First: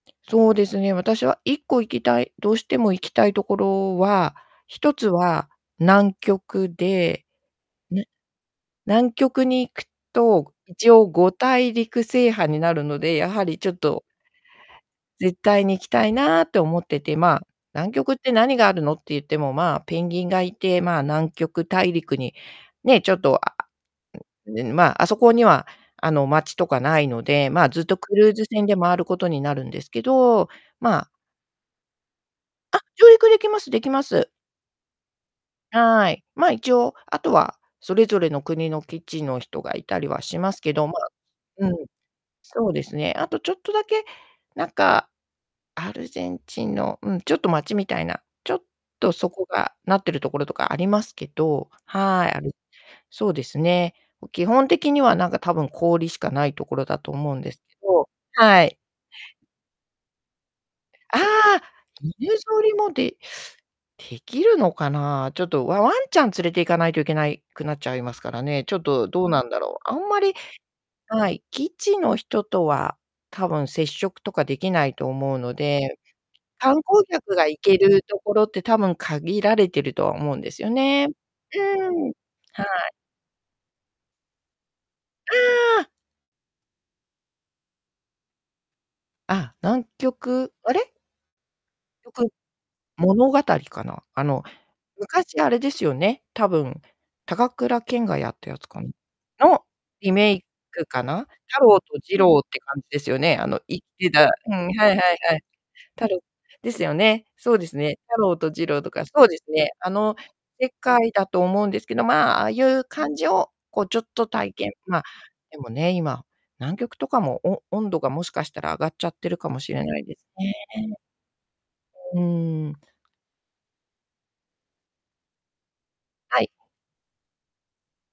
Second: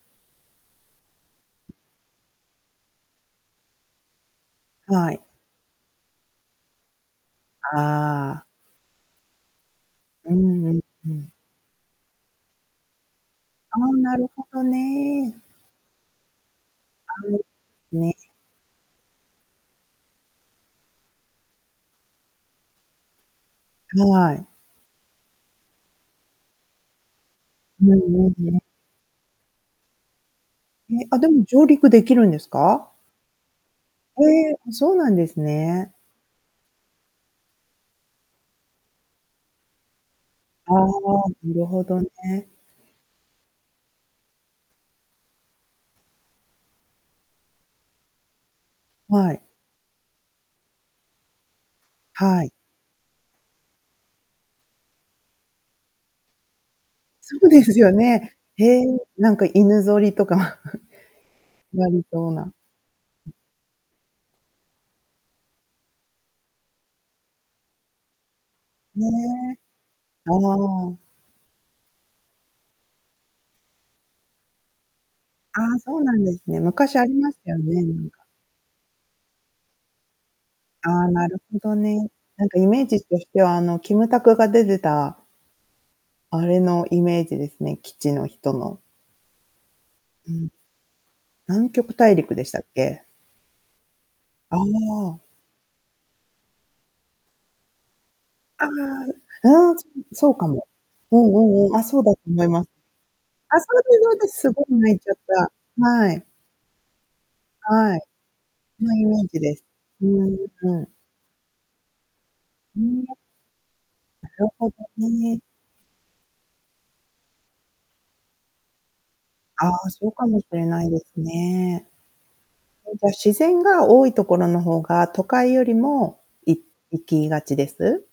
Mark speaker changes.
Speaker 1: そうですね、私は1個行きたいどうしても行きたいところは、一つ
Speaker 2: はい。
Speaker 1: は南極で、ぬ
Speaker 2: ああ。
Speaker 1: 南極に行く
Speaker 2: う
Speaker 1: と、
Speaker 2: んうん
Speaker 1: 一応
Speaker 2: う
Speaker 1: ご
Speaker 2: ん。
Speaker 1: たいりく制覇になるので、やはりちょっ
Speaker 2: ああ、
Speaker 1: と
Speaker 2: なるほど
Speaker 1: 絶
Speaker 2: ね。
Speaker 1: 対に行きたいな、と思って
Speaker 2: は
Speaker 1: て、まあ、
Speaker 2: う、
Speaker 1: 南極
Speaker 2: ね。
Speaker 1: って何があるのって言っても、まあ、ペンギンがいて、まあ、南極大陸にね、ちょっとあ
Speaker 2: はい。
Speaker 1: ううん、まあ、あそこには、あの、街とかないので、まあ、ず
Speaker 2: う
Speaker 1: っ
Speaker 2: ん
Speaker 1: とク
Speaker 2: う
Speaker 1: ル
Speaker 2: ん
Speaker 1: ーズ
Speaker 2: うん。
Speaker 1: 船で周ることになるんですけど、
Speaker 2: え、
Speaker 1: まあ
Speaker 2: あ、でも上陸できるんです
Speaker 1: あ、
Speaker 2: か？
Speaker 1: 上陸できますできま
Speaker 2: へ
Speaker 1: す。
Speaker 2: え、うそうなんですね。
Speaker 1: はい。まあ、一応、あとは、それぞれの国の基地の人がいたりはします
Speaker 2: あ
Speaker 1: け
Speaker 2: あ、
Speaker 1: ど、まあ、
Speaker 2: なる
Speaker 1: う
Speaker 2: ほ
Speaker 1: ん、
Speaker 2: どね。
Speaker 1: そうですね。あとちょっとだけ、なんか、アルゼンチンの、うん、ちょっと町みたいな、ちょっとそ
Speaker 2: はい。
Speaker 1: こがなってるところとかありますけど、はい、あ
Speaker 2: はい。
Speaker 1: るそうですね。もう基本的には、なんか、たぶん氷しかないところだと思う
Speaker 2: そ
Speaker 1: ん
Speaker 2: う
Speaker 1: です
Speaker 2: で
Speaker 1: け
Speaker 2: すよ
Speaker 1: ど、
Speaker 2: ね。
Speaker 1: は
Speaker 2: へ
Speaker 1: い。
Speaker 2: え、なんか、犬ぞりとか
Speaker 1: あ あ、
Speaker 2: やりそう
Speaker 1: 犬ぞ
Speaker 2: な。
Speaker 1: りもで
Speaker 2: うん。
Speaker 1: 出来るのかな？ちょっと、ワワンちゃん連れて行かないといけないくなっちゃいますからね。ちょっと、
Speaker 2: ね。
Speaker 1: どうなんだろう？あんま
Speaker 2: あ
Speaker 1: り、
Speaker 2: あ。
Speaker 1: はい、基地の人とは、たぶん接触とかできないと思うの
Speaker 2: ああ、そ
Speaker 1: で、
Speaker 2: うなんですね。
Speaker 1: 観
Speaker 2: 昔
Speaker 1: 光
Speaker 2: ありま
Speaker 1: 客
Speaker 2: し
Speaker 1: が
Speaker 2: たよ
Speaker 1: 行け
Speaker 2: ね、な
Speaker 1: る
Speaker 2: んか。
Speaker 1: 所って多分限られてるとは思うんですよ
Speaker 2: あ
Speaker 1: ね。
Speaker 2: あ、なるほ
Speaker 1: う
Speaker 2: どね、
Speaker 1: ん。
Speaker 2: なんか、
Speaker 1: は
Speaker 2: イメー
Speaker 1: い。
Speaker 2: ジとしては、あの、キムタクが出てた
Speaker 1: ああ。
Speaker 2: あれのイメージですね、基地の人の
Speaker 1: あ、南
Speaker 2: うん。
Speaker 1: 極あれ？
Speaker 2: 南極
Speaker 1: よ
Speaker 2: 大
Speaker 1: く
Speaker 2: 陸でしたっけ？
Speaker 1: 物語かな？あの、
Speaker 2: ああ。
Speaker 1: 昔あれですよね、たぶん、高倉健がやったや
Speaker 2: あ
Speaker 1: つ
Speaker 2: あ、
Speaker 1: かなの
Speaker 2: うん、そ
Speaker 1: リ
Speaker 2: そ
Speaker 1: メ
Speaker 2: う
Speaker 1: イ
Speaker 2: かも。
Speaker 1: クか
Speaker 2: う
Speaker 1: な？
Speaker 2: ん
Speaker 1: 太
Speaker 2: うんうん、
Speaker 1: 郎
Speaker 2: あ、そ
Speaker 1: と
Speaker 2: うだ
Speaker 1: 次
Speaker 2: と
Speaker 1: 郎
Speaker 2: 思い
Speaker 1: って
Speaker 2: ます。
Speaker 1: 感じですよね？あの、
Speaker 2: あ、そ
Speaker 1: 生
Speaker 2: う
Speaker 1: き
Speaker 2: です
Speaker 1: て
Speaker 2: そうで
Speaker 1: た
Speaker 2: す！
Speaker 1: う
Speaker 2: す
Speaker 1: ん、は
Speaker 2: ごい
Speaker 1: いは
Speaker 2: 泣
Speaker 1: い
Speaker 2: いちゃっ
Speaker 1: はい。
Speaker 2: た、
Speaker 1: 太
Speaker 2: は
Speaker 1: 郎
Speaker 2: い。
Speaker 1: ですよね。そうです
Speaker 2: はい。
Speaker 1: ね、太郎と次郎
Speaker 2: そ
Speaker 1: と
Speaker 2: の
Speaker 1: か
Speaker 2: イメ
Speaker 1: そ
Speaker 2: ー
Speaker 1: うで
Speaker 2: ジ
Speaker 1: す
Speaker 2: です。
Speaker 1: ね、あ
Speaker 2: う
Speaker 1: の、
Speaker 2: ん
Speaker 1: 世
Speaker 2: うん。
Speaker 1: 界だと思うんですけど、まあ、ああい
Speaker 2: う
Speaker 1: う
Speaker 2: ん
Speaker 1: 感
Speaker 2: え。
Speaker 1: じを、こう、ちょっと
Speaker 2: なる
Speaker 1: 体
Speaker 2: ほ
Speaker 1: 験
Speaker 2: ど
Speaker 1: まあ、
Speaker 2: ね。
Speaker 1: でもね、今、南極とかも、お温度がもしかしたら上がっちゃってるかも
Speaker 2: あ
Speaker 1: しれ
Speaker 2: あ、
Speaker 1: ない
Speaker 2: そう
Speaker 1: で
Speaker 2: か
Speaker 1: す
Speaker 2: もし
Speaker 1: ね。
Speaker 2: れないですね。
Speaker 1: うん。
Speaker 2: そいじゃ、自然が多いところの方が都会よりも
Speaker 1: はい。
Speaker 2: い行きがちです？